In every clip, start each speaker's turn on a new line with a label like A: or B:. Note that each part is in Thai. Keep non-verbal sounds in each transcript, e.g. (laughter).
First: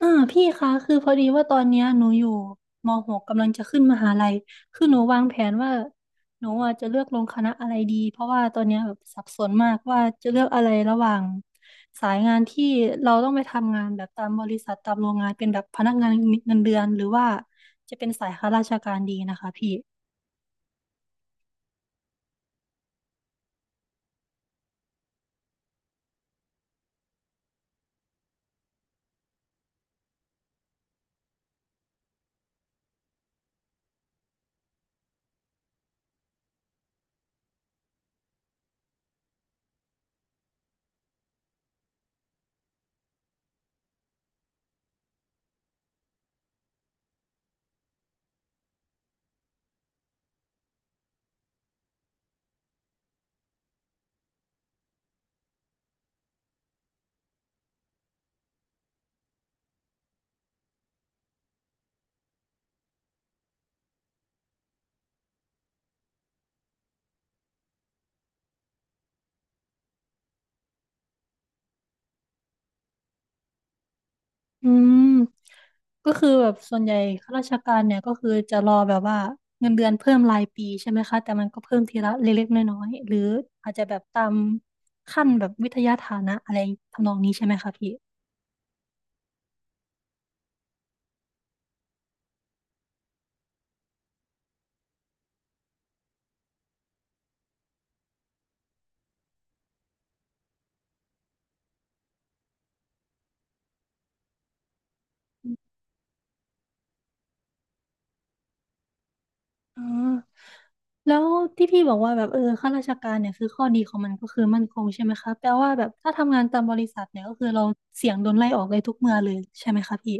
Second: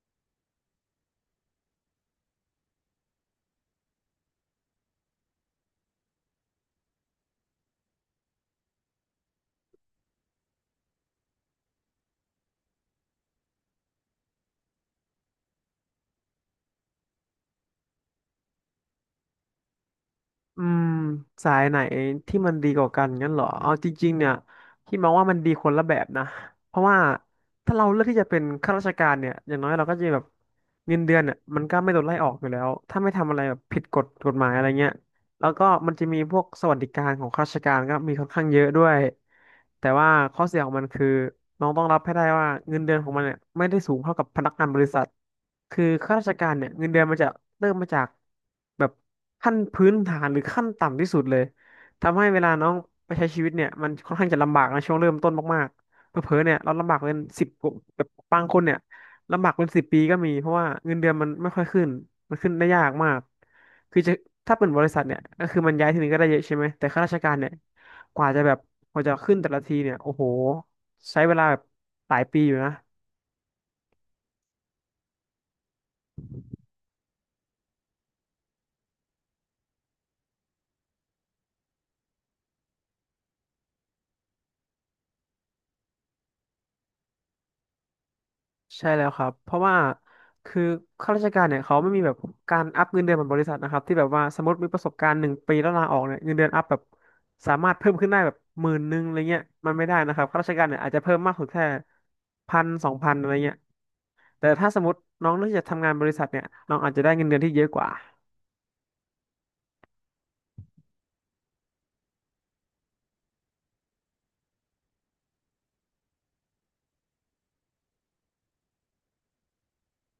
A: พี่คะคือพอดีว่าตอนเนี้ยหนูอยู่มหกกำลังจะขึ้นมหาลัยคือหนูวางแผนว่าหนูอ่ะจะเลือกลงคณะอะไรดีเพราะว่าตอนเนี้ยแบบสับสนมากว่าจะเลือกอะไรระหว่างสายงานที่เราต้องไปทำงานแบบตามบริษัทตามโรงงานเป็นแบบพนักงานเงินเดือนหรือว่าจะเป็นสายข้าราชการดีนะคะพี่
B: อืมสายไหนที่มันดีกว่ากันงั้นเหรอเอาจริงๆเนี่ยพี่มองว่ามันดีคนละแบบนะเพราะว่าถ้าเราเลือกที่จะเป็นข้าราชการเนี่ยอย่างน้อยเราก็จะแบบเงินเดือนเนี่ยมันก็ไม่โดนไล่ออกอยู่แล้วถ้าไม่ทำอะไรแบบผิดกฎกฎหมายอะไรเงี้ย แล้วก็มันจะมีพวกสวัสดิการของข้าราชการก็มีค่อนข้างเยอะด้วยแต่ว่าข้อเสียของมันคือน้องต้องรับให้ได้ว่าเงินเดือนของมันเนี่ยไม่ได้สูงเท่ากับพนักงานบริษัทคือข้าราชการเนี่ยเงินเดือนมันจะเริ่มมาจากแบบขั้นพื้นฐานหรือขั้นต่ำที่สุดเลยทำให้เวลาน้องไปใช้ชีวิตเนี่ยมันค่อนข้างจะลำบากในช่วงเริ่มต้นมากๆเผลอๆเนี่ยเราลำบากเป็นสิบแบบบางคนเนี่ยลำบากเป็นสิบปีก็มีเพราะว่าเงินเดือนมันไม่ค่อยขึ้นมันขึ้นได้ยากมาก คือจะถ้าเป็นบริษัทเนี่ยก็คือมันย้ายทีนึงก็ได้เยอะใช่ไหมแต่ข้าราชการเนี่ยกว่าจะแบบกว่าจะขึ้นแต่ละทีเนี่ยโอ้โหใช้เวลาแบบหลายปีอยู่นะ
A: อืมก็คือแบบส่วนใหญ่ข้าราชการเนี่ยก็คือจะรอแบบว่าเงินเดือนเพิ่มรายปีใช่ไหมคะแต่มันก็เพิ่มทีละเล็กๆน้อยๆหรืออาจจะแบบตามขั้นแบบวิทยาฐานะอะไรทำนองนี้ใช่ไหมคะพี่
B: ใช่แล้วครับเพราะว่าคือข้าราชการเนี่ยเขาไม่มีแบบการอัพเงินเดือนเหมือนบริษัทนะครับที่แบบว่าสมมติมีประสบการณ์1 ปีแล้วลาออกเนี่ยเงินเดือนอัพแบบสามารถเพิ่มขึ้นได้แบบหมื่นหนึ่งอะไรเงี้ยมันไม่ได้นะครับข้าราชการเนี่ยอาจจะเพิ่มมากสุดแค่พันสองพันอะไรเงี้ยแต่ถ้าสมมติน้องเลือกจะทำงานบริษัทเนี่ยน้องอาจจะได้เงินเดือนที่เยอะกว่า
A: อ๋อแล้วที่พี่บอกว่าแบบเออข้าราชการเนี่ยคือข้อดีของมันก็คือมั่นคงใช่ไหมคะแปลว่าแบบถ้าทำงานตามบริษัทเนี่ยก็คือเราเสี่ยงโดนไล่ออกเลยทุกเมื่อเลยใช่ไหมคะพี่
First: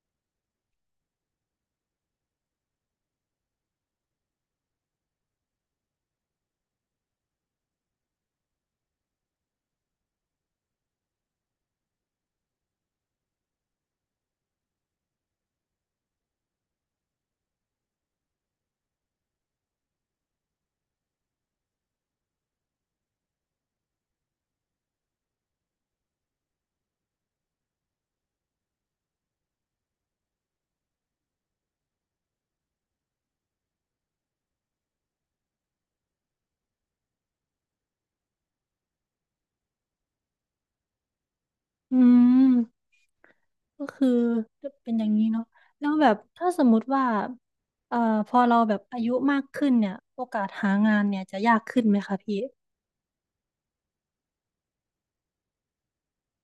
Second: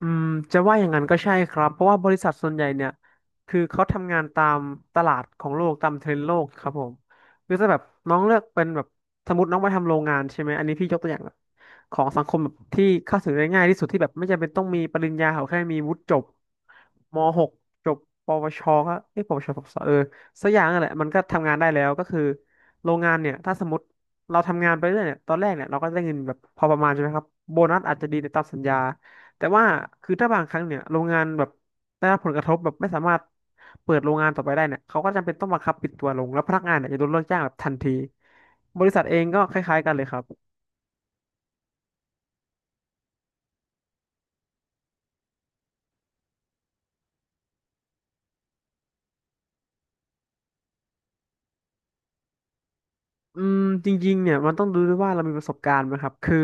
B: อืมจะว่าอย่างนั้นก็ใช่ครับเพราะว่าบริษัทส่วนใหญ่เนี่ยคือเขาทำงานตามตลาดของโลกตามเทรนด์โลกครับผมคือถ้าแบบน้องเลือกเป็นแบบสมมติน้องมาทำโรงงานใช่ไหมอันนี้พี่ยกตัวอย่างแบบของสังคมแบบที่เข้าถึงได้ง่ายที่สุดที่แบบไม่จำเป็นต้องมีปริญญาเขาแค่มีวุฒิจบม .6 จบปวชก็เอ้ยปวชปวสสักอย่างนั่นแหละมันก็ทำงานได้แล้วก็คือโรงงานเนี่ยถ้าสมมติเราทำงานไปเรื่อยเนี่ยตอนแรกเนี่ยเราก็ได้เงินแบบพอประมาณใช่ไหมครับโบนัสอาจจะดีในตามสัญญา แต่ว่าคือถ้าบางครั้งเนี่ยโรงงานแบบได้รับผลกระทบแบบไม่สามารถเปิดโรงงานต่อไปได้เนี่ยเขาก็จำเป็นต้องบังคับปิดตัวลงแล้วพนักงานเนี่ยจะโดนเลิกจ้างแบบทันทีบริษัทเองก็คล้ายๆกันเลยครับ
A: อืม ก็คือก็เป็นอย่างนี้เนาะแล้วแบบถ้าสมมุติว่าเอ่อพอเราแบบอายุมากขึ้นเนี่ยโอกาสหางานเนี่ยจะยากขึ้นไหมคะพี่
B: อืมจริงๆเนี่ยมันต้องดูด้วยว่าเรามีประสบการณ์ไหมครับคือ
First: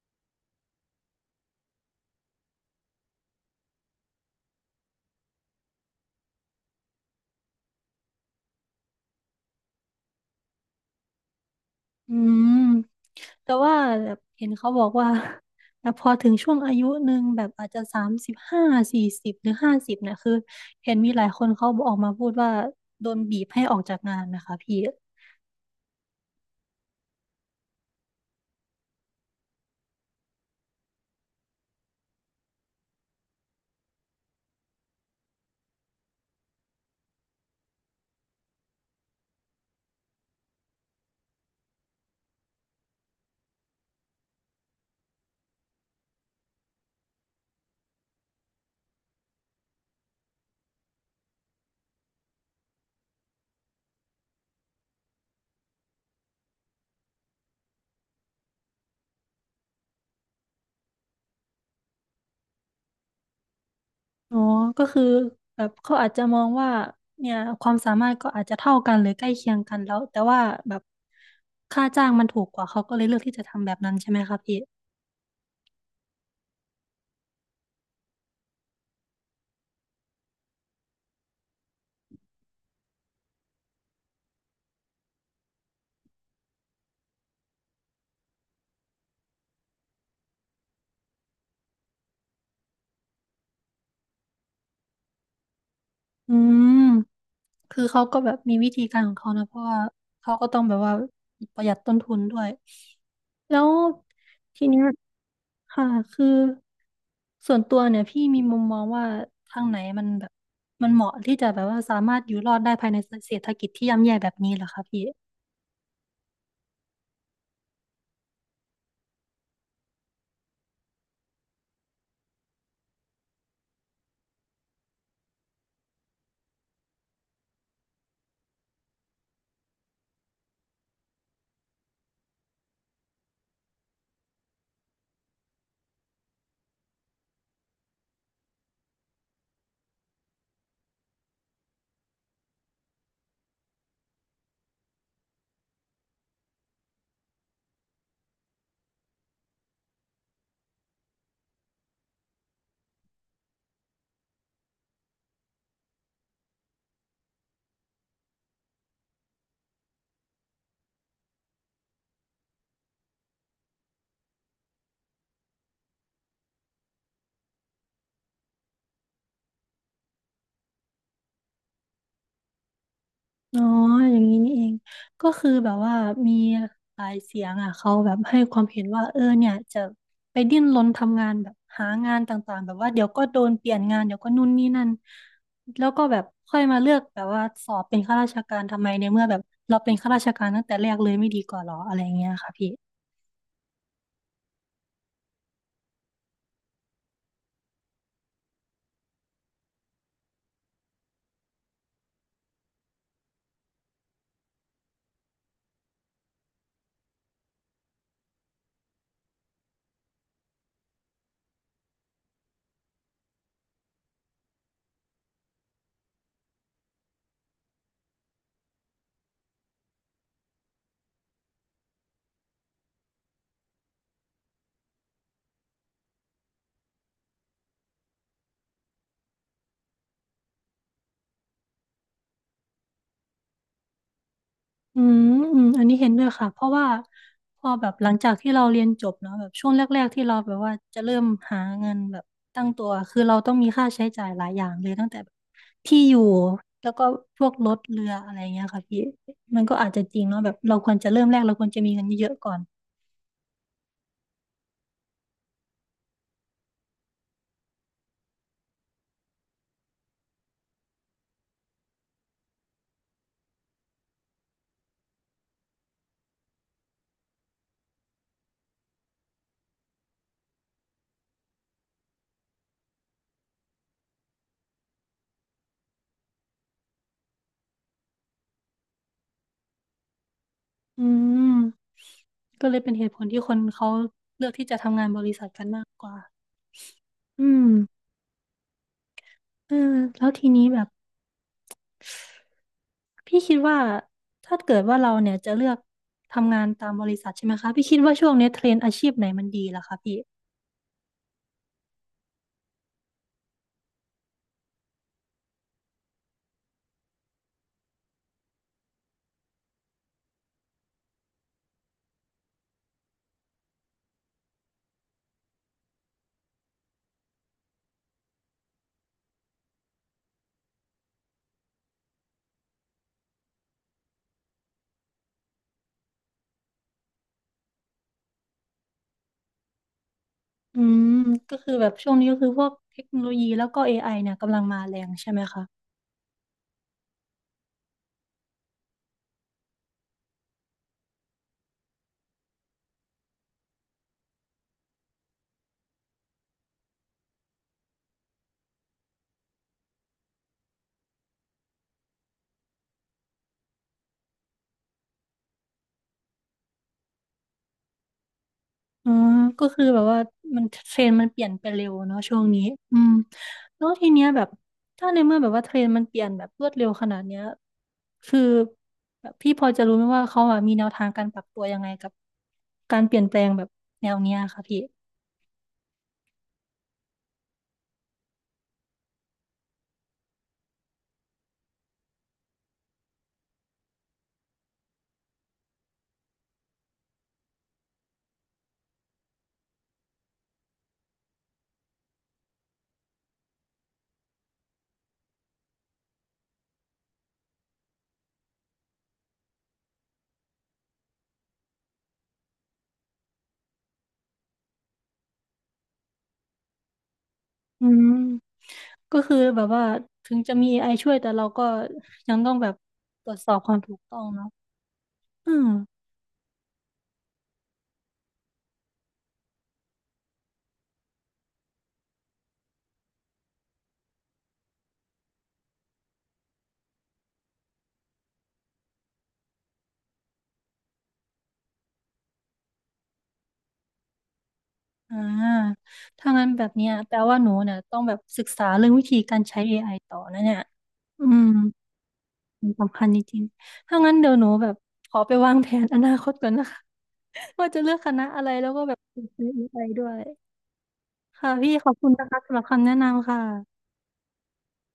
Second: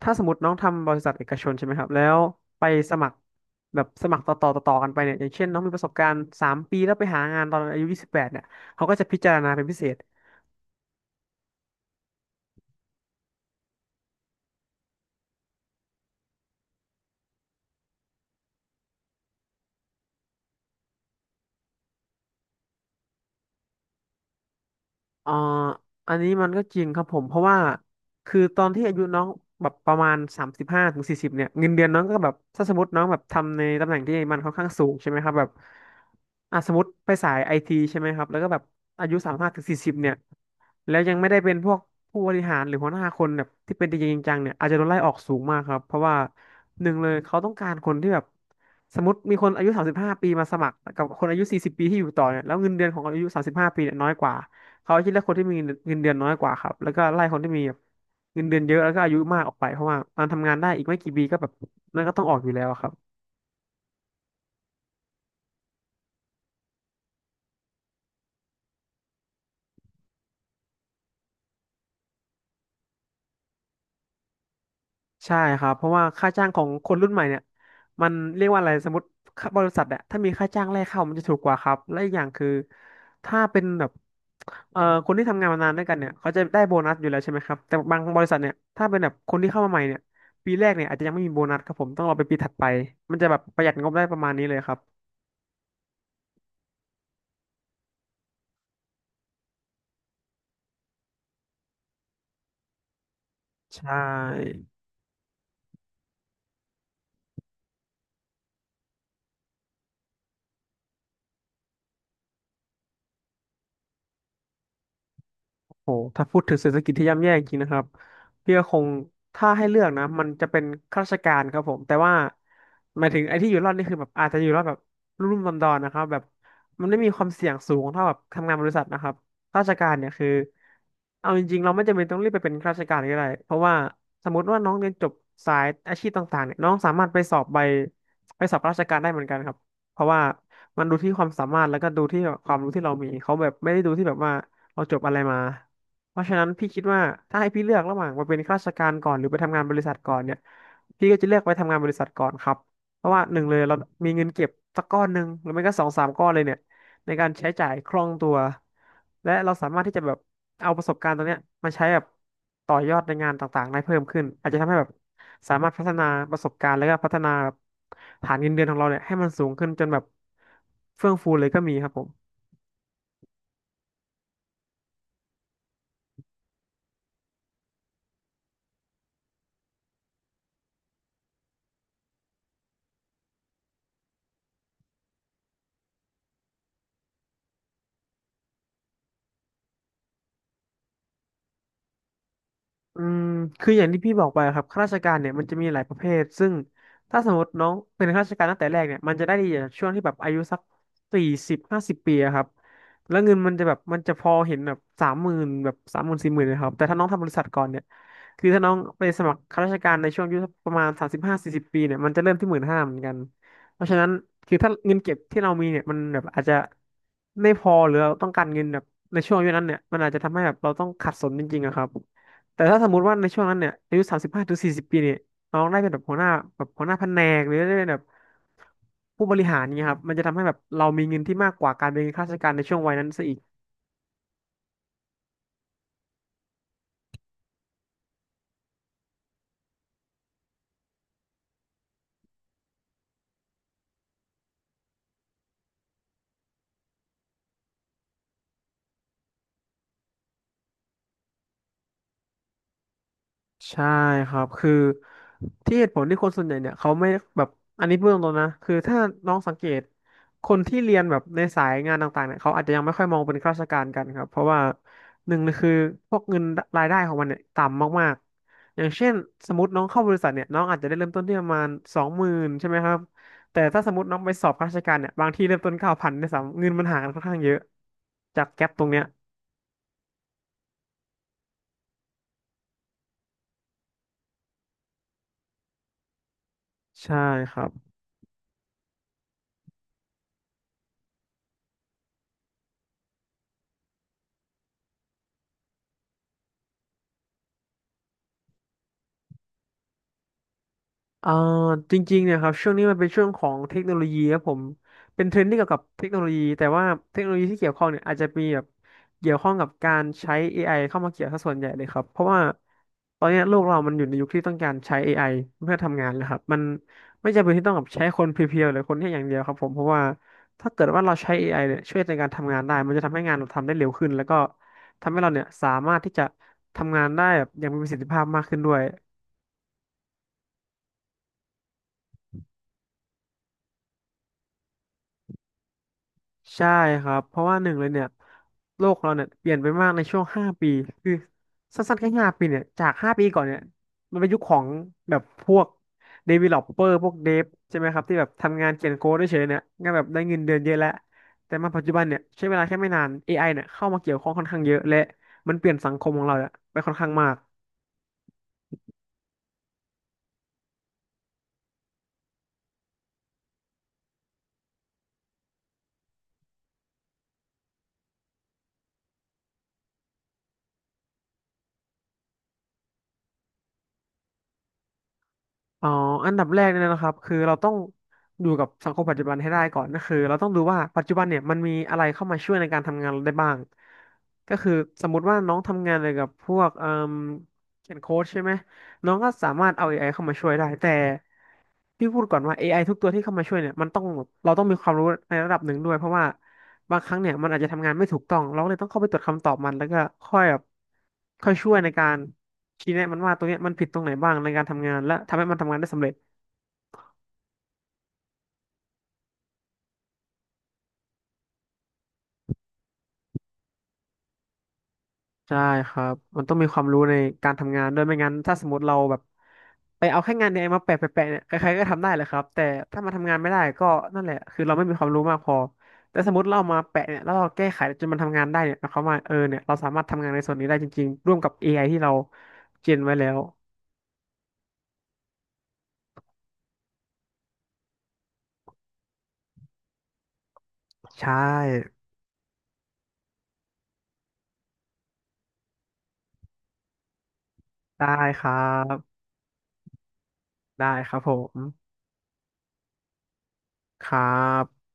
B: ถ้าสมมติน้องทำบริษัทเอกชนใช่ไหมครับแล้วไปสมัครแบบสมัครต่อต่อต่อต่อกันไปเนี่ยอย่างเช่นน้องมีประสบการณ์3 ปีแล้วไปหางานตอนอายุ28เนี่ยเขาก็จะพิจารณาเป็นพิเศษ
A: อืมแต่ว่าแบบเห็นเขาบอกว่า (laughs) แต่พอถึงช่วงอายุหนึ่งแบบอาจจะสามสิบห้าสี่สิบหรือห้าสิบเนี่ยคือเห็นมีหลายคนเขาออกมาพูดว่าโดนบีบให้ออกจากงานนะคะพี่
B: อ่าอันนี้มันก็จริงครับผมเพราะว่าคือตอนที่อายุน้องแบบประมาณ35 ถึง 40เนี่ยเงินเดือนน้องก็แบบถ้าสมมติน้องแบบทำในตำแหน่งที่มันค่อนข้างสูงใช่ไหมครับแบบอ่ะสมมติไปสายไอทีใช่ไหมครับแล้วก็แบบอายุสามห้าถึงสี่สิบเนี่ยแล้วยังไม่ได้เป็นพวกผู้บริหารหรือหัวหน้าคนแบบที่เป็นจริงๆจังๆเนี่ยอาจจะโดนไล่ออกสูงมากครับเพราะว่าหนึ่งเลยเขาต้องการคนที่แบบสมมติมีคนอายุสามสิบห้าปีมาสมัครกับคนอายุ40 ปีที่อยู่ต่อเนี่ยแล้วเงินเดือนของคนอายุสามสิบห้าปีเนี่ยน้อยกว่า เขาคิดเลือกคนที่มีเงินเดือนน้อยกว่าครับแล้วก็ไล่คนที่มีแบบเงินเดือนเยอะแล้วก็อายุมากออกไปเพราะว่ามันทำงานได้อีกไม่กี่ปีก็แบบนั่นก็ต้องออกอยู่แล้วครับ
A: อ๋อก็คือแบบเขาอาจจะมองว่าเนี่ยความสามารถก็อาจจะเท่ากันหรือใกล้เคียงกันแล้วแต่ว่าแบบค่าจ้างมันถูกกว่าเขาก็เลยเลือกที่จะทำแบบนั้นใช่ไหมคะพี่
B: ใช่ครับเพราะว่าค่าจ้างของคนรุ่นใหม่เนี่ยมันเรียกว่าอะไรสมมติค่าบริษัทอะถ้ามีค่าจ้างแรกเข้ามันจะถูกกว่าครับและอีกอย่างคือถ้าเป็นแบบคนที่ทำงานมานานด้วยกันเนี่ยเขาจะได้โบนัสอยู่แล้วใช่ไหมครับแต่บางบริษัทเนี่ยถ้าเป็นแบบคนที่เข้ามาใหม่เนี่ยปีแรกเนี่ยอาจจะยังไม่มีโบนัสครับผมต้องรอไปปีถัดไปมันจะแบบประหยัดงบได้ประมาณนี้เลยครับ
A: อืมคือเขาก็แบบมีวิธีการของเขานะเพราะว่าเขาก็ต้องแบบว่าประหยัดต้นทุนด้วยแล้ว
B: ใช
A: ที
B: ่
A: เนี้ยค่ะคือส่วนตัวเนี่ยพี่มีมุมมองว่าทางไหนมันแบบมันเหมาะที่จะแบบว่าสามารถอยู่รอดได้ภายในเศรษฐกิจที่ย่ำแย่แบบนี้เหรอคะพี่
B: โหถ้าพูดถึงเศรษฐกิจที่ย่ำแย่จริงนะครับพี่ก็คงถ้าให้เลือกนะ มันจะเป็นข้าราชการครับผม แต่ว่าหมายถึงไอ้ที่อยู่รอดนี่คือแบบอาจจะอยู่รอดแบบรุ่มๆดอนๆนะครับ แบบมันไม่มีความเสี่ยงสูงเท่าแบบทำงานบริษัทนะครับข้าราชการเนี่ยคือ เอาจริงๆเราไม่จำเป็นต้องรีบไปเป็นข้าราชการก็ได้เพราะว่าสมมติว่าน้องเรียนจบสายอาชีพต่างๆเนี่ยน้องสามารถไปสอบราชการได้เหมือนกันครับเพราะว่ามันดูที่ความสามารถแล้วก็ดูที่แบบความรู้ที่เรามีเขาแบบไม่ได้ดูที่แบบว่าเราจบอะไรมา เพราะฉะนั้นพี่คิดว่าถ้าให้พี่เลือกระหว่างมาเป็นข้าราชการก่อนหรือไปทำงานบริษัทก่อนเนี่ยพี่ก็จะเลือกไปทำงานบริษัทก่อนครับเพราะว่าหนึ่งเลยเรามีเงินเก็บสักก้อนหนึ่งหรือไม่ก็สองสามก้อนเลยเนี่ยในการใช้จ่ายคล่องตัวและเราสามารถที่จะแบบเอาประสบการณ์ตรงเนี้ยมาใช้แบบต่อยอดในงานต่างๆได้เพิ่มขึ้นอาจจะทำให้แบบสามารถพัฒนาประสบการณ์แล้วก็พัฒนาฐานเงินเดือนของเราเนี่ยให้มันสูงขึ้นจนแบบเฟื่องฟูเลยก็มีครับผม
A: อ๋ออย่างนี้นี่เองก็คือแบบว่ามีหลายเสียงอ่ะเขาแบบให้ความเห็นว่าเออเนี่ยจะไปดิ้นรนทำงานแบบหางานต่างๆแบบว่าเดี๋ยวก็โดนเปลี่ยนงานเดี๋ยวก็นู่นนี่นั่นแล้วก็แบบค่อยมาเลือกแบบว่าสอบเป็นข้าราชการทำไมในเมื่อแบบเราเป็นข้าราชการตั้งแต่แรกเลยไม่ดีกว่าหรออะไรอย่างเงี้ยค่ะพี่
B: อืมคืออย่างที่พี่บอกไปครับข้าราชการเนี่ยมันจะมีหลายประเภทซึ่งถ้าสมมติน้องเป็นข้าราชการตั้งแต่แรกเนี่ยมันจะได้ดีจากช่วงที่แบบอายุสักสี่สิบห้าสิบปีอะครับแล้วเงินมันจะแบบมันจะพอเห็นแบบสามหมื่นแบบสามหมื่นสี่หมื่นนะครับแต่ถ้าน้องทำบริษัทก่อนเนี่ยคือถ้าน้องไปสมัครข้าราชการในช่วงอายุสักประมาณสามสิบห้าสี่สิบปีเนี่ยมันจะเริ่มที่หมื่นห้าเหมือนกันเพราะฉะนั้นคือถ้าเงินเก็บที่เรามีเนี่ยมันแบบอาจจะไม่พอหรือเราต้องการเงินแบบในช่วงอายุนั้นเนี่ยมันอาจจะทำให้แบบเราต้องขัดสนจริงๆอะครับ แต่ถ้าสมมติว่าในช่วงนั้นเนี่ยอายุสามสิบห้าถึงสี่สิบปีเนี่ยน้องได้เป็นแบบหัวหน้าแบบหัวหน้าแผนกหรือได้เป็นแบบผู้บริหารเนี่ยครับมันจะทำให้แบบเรามีเงินที่มากกว่าการเป็นข้าราชการในช่วงวัยนั้นซะอีก
A: อืมอืมอันนี้เห็นด้วยค่ะเพราะว่าพอแบบหลังจากที่เราเรียนจบเนาะแบบช่วงแรกๆที่เราแบบว่าจะเริ่มหาเงินแบบตั้งตัวคือเราต้องมีค่าใช้จ่ายหลายอย่างเลยตั้งแต่แบบที่อยู่แล้วก็พวกรถเรืออะไรเงี้ยค่ะพี่มันก็อาจจะจริงเนาะแบบเราควรจะเริ่มแรกเราควรจะมีเงินเยอะๆก่อน
B: ใช่ครับ คือที่เหตุผลที่คนส่วนใหญ่เนี่ยเขาไม่แบบ อันนี้เบื้องต้นนะคือถ้าน้องสังเกตคนที่เรียนแบบในสายงานต่างๆเนี่ยเขาอาจจะยังไม่ค่อยมองเป็นข้าราชการกันครับ เพราะว่าหนึ่งเลยคือพวกเงินรายได้ของมันเนี่ยต่ำมากๆ อย่างเช่นสมมติน้องเข้าบริษัทเนี่ยน้องอาจจะได้เริ่มต้นที่ประมาณสองหมื่นใช่ไหมครับแต่ถ้าสมมติน้องไปสอบข้าราชการเนี่ยบางที่เริ่มต้นเก้าพันด้สามเงินมันห่างกันค่อนข้างเยอะจากแก๊ปตรงเนี้ย
A: อืมก็เลยเป็นเหตุผลที่คนเขาเลือกที่จะทำงานบริษัทกันมากกว่า
B: ใช่
A: อื
B: ครั
A: ม
B: บ
A: เออแล้วทีนี้แบบ พี่คิดว่าถ้าเกิดว่าเราเนี่ยจะเลือกทำงานตามบริษัทใช่ไหมคะพี่คิดว่าช่วงนี้เทรนด์อาชีพไหนมันดีล่ะคะพี่
B: เอ่อจริงๆเนี่ยครับช่วงนี้มันเป็นช่วงของเทคโนโลยีครับผมเป็นเทรนด์ที่เกี่ยวกับเทคโนโลยีแต่ว่าเทคโนโลยีที่เกี่ยวข้องเนี่ยอาจจะมีแบบเกี่ยวข้องกับการใช้ AI เข้ามาเกี่ยวซะส่วนใหญ่เลยครับเพราะว่าตอนเนี้ยโลกเรามันอยู่ในยุคที่ต้องการใช้ AI เพื่อทำงานนะครับมันไม่จำเป็นที่ต้องแบบใช้คนเพียวๆหรือคนแค่อย่างเดียวครับผมเพราะว่าถ้าเกิดว่าเราใช้เอไอเนี่ยช่วยในการทำงานได้มันจะทำให้งานเราทำได้เร็วขึ้นแล้วก็ทำให้เราเนี่ยสามารถที่จะทำงานได้แบบอย่างมีประสิทธิภาพมากขึ้นด้วย
A: อืมก็คือแบบช่วงนี้ก็คือพวกเทคโนโลยีแล้วก็เอไอเนี่ยกำลังมาแรงใช่ไหมคะ
B: ใช่ครับเพราะว่าหนึ่งเลยเนี่ยโลกเราเนี่ยเปลี่ยนไปมากในช่วงห้าปีคือสั้นๆแค่ห้าปีเนี่ยจากห้าปีก่อนเนี่ยมันเป็นยุคของแบบพวก developer พวกเดฟใช่ไหมครับที่แบบทำงานเขียนโค้ดเฉยๆเนี่ยงานแบบได้เงินเดือนเยอะแล้วแต่มาปัจจุบันเนี่ยใช้เวลาแค่ไม่นาน AI เนี่ยเข้ามาเกี่ยวข้องค่อนข้างเยอะและมันเปลี่ยนสังคมของเราเนี่ยไปค่อนข้างมาก
A: อืมก็คือแบบว่ามันเทรนด์มันเปลี่ยนไปเร็วเนาะช่วงนี้อืมแล้วทีเนี้ยแบบถ้าในเมื่อแบบว่าเทรนด์มันเปลี่ยนแบบรวดเร็วขนาดเนี้ยคือแบบพี่พอจะรู้ไหมว่าเขาอะมีแนวทางการปรับตัวยังไงกับการเปลี่ยนแปลงแบบแนวเนี้ยค่ะพี่
B: อ๋ออันดับแรกเนี่ยนะครับคือเราต้องอยู่กับสังคมปัจจุบันให้ได้ก่อนก็คือเราต้องดูว่าปัจจุบันเนี่ยมันมีอะไรเข้ามาช่วยในการทำงานเราได้บ้างก็คือสมมุติว่าน้องทำงานเกี่ยวกับพวกเอ่มเขียนโค้ดใช่ไหมน้องก็สามารถเอา อไอเข้ามาช่วยได้แต่พี่พูดก่อนว่า AI ทุกตัวที่เข้ามาช่วยเนี่ยมันต้องเราต้องมีความรู้ในระดับหนึ่งด้วยเพราะว่า บางครั้งเนี่ยมันอาจจะทำงานไม่ถูกต้องเราก็เลยต้องเข้าไปตรวจคำตอบมันแล้วก็ค่อยแบบค่อยช่วยในการชี้แนะมันว่าตรงเนี้ยมันผิดตรงไหนบ้างในการทำงานและทำให้มันทำงานได้สำเร็จ
A: อืม ก็คือแบบว่าถึงจะมี AI ช่วยแต่เราก็ยังต้องแบบตรวจสอบความถูกต้องเนาะอื
B: ใช่
A: ม
B: ครับมันต้องมีความรู้ในการทำงานด้วยไม่งั้นถ้าสมมติเราแบบไปเอาแค่งานในไอมาแปะเนี่ยใครๆก็ทำได้แหละครับแต่ถ้ามาทำงานไม่ได้ก็นั่นแหละคือเราไม่มีความรู้มากพอแต่สมมติเราเอามาแปะเนี่ยแล้วเราแก้ไขจนมันทำงานได้เนี่ยหมายความว่าเออเนี่ยเราสามารถทำงานในส่วนนี้ได้จริงๆร่วมกับเอไอที่เราเจนไว้แล้ว
A: อ่าถ้างั้นแบบเนี้ยแปลว่าหนูเนี่ยต้องแบบศึกษาเรื่องวิธีการใช้ AI ต่อนะเนี่ยอื
B: ใช่
A: มมันสำคัญจริงๆถ้างั้นเดี๋ยวหนูแบบขอไปวางแผนอนาคตก่อนนะคะ (laughs) ว่าจะเลือก
B: ได้
A: คณะ
B: ค
A: อะไร
B: รั
A: แล้วก็แบบ
B: บ
A: ไป้ AI ด้วย
B: ได้ครับผ
A: ค่ะพี่ข
B: ม
A: อบคุณนะคะสำหรับคำแนะนำค่ะ
B: ครับ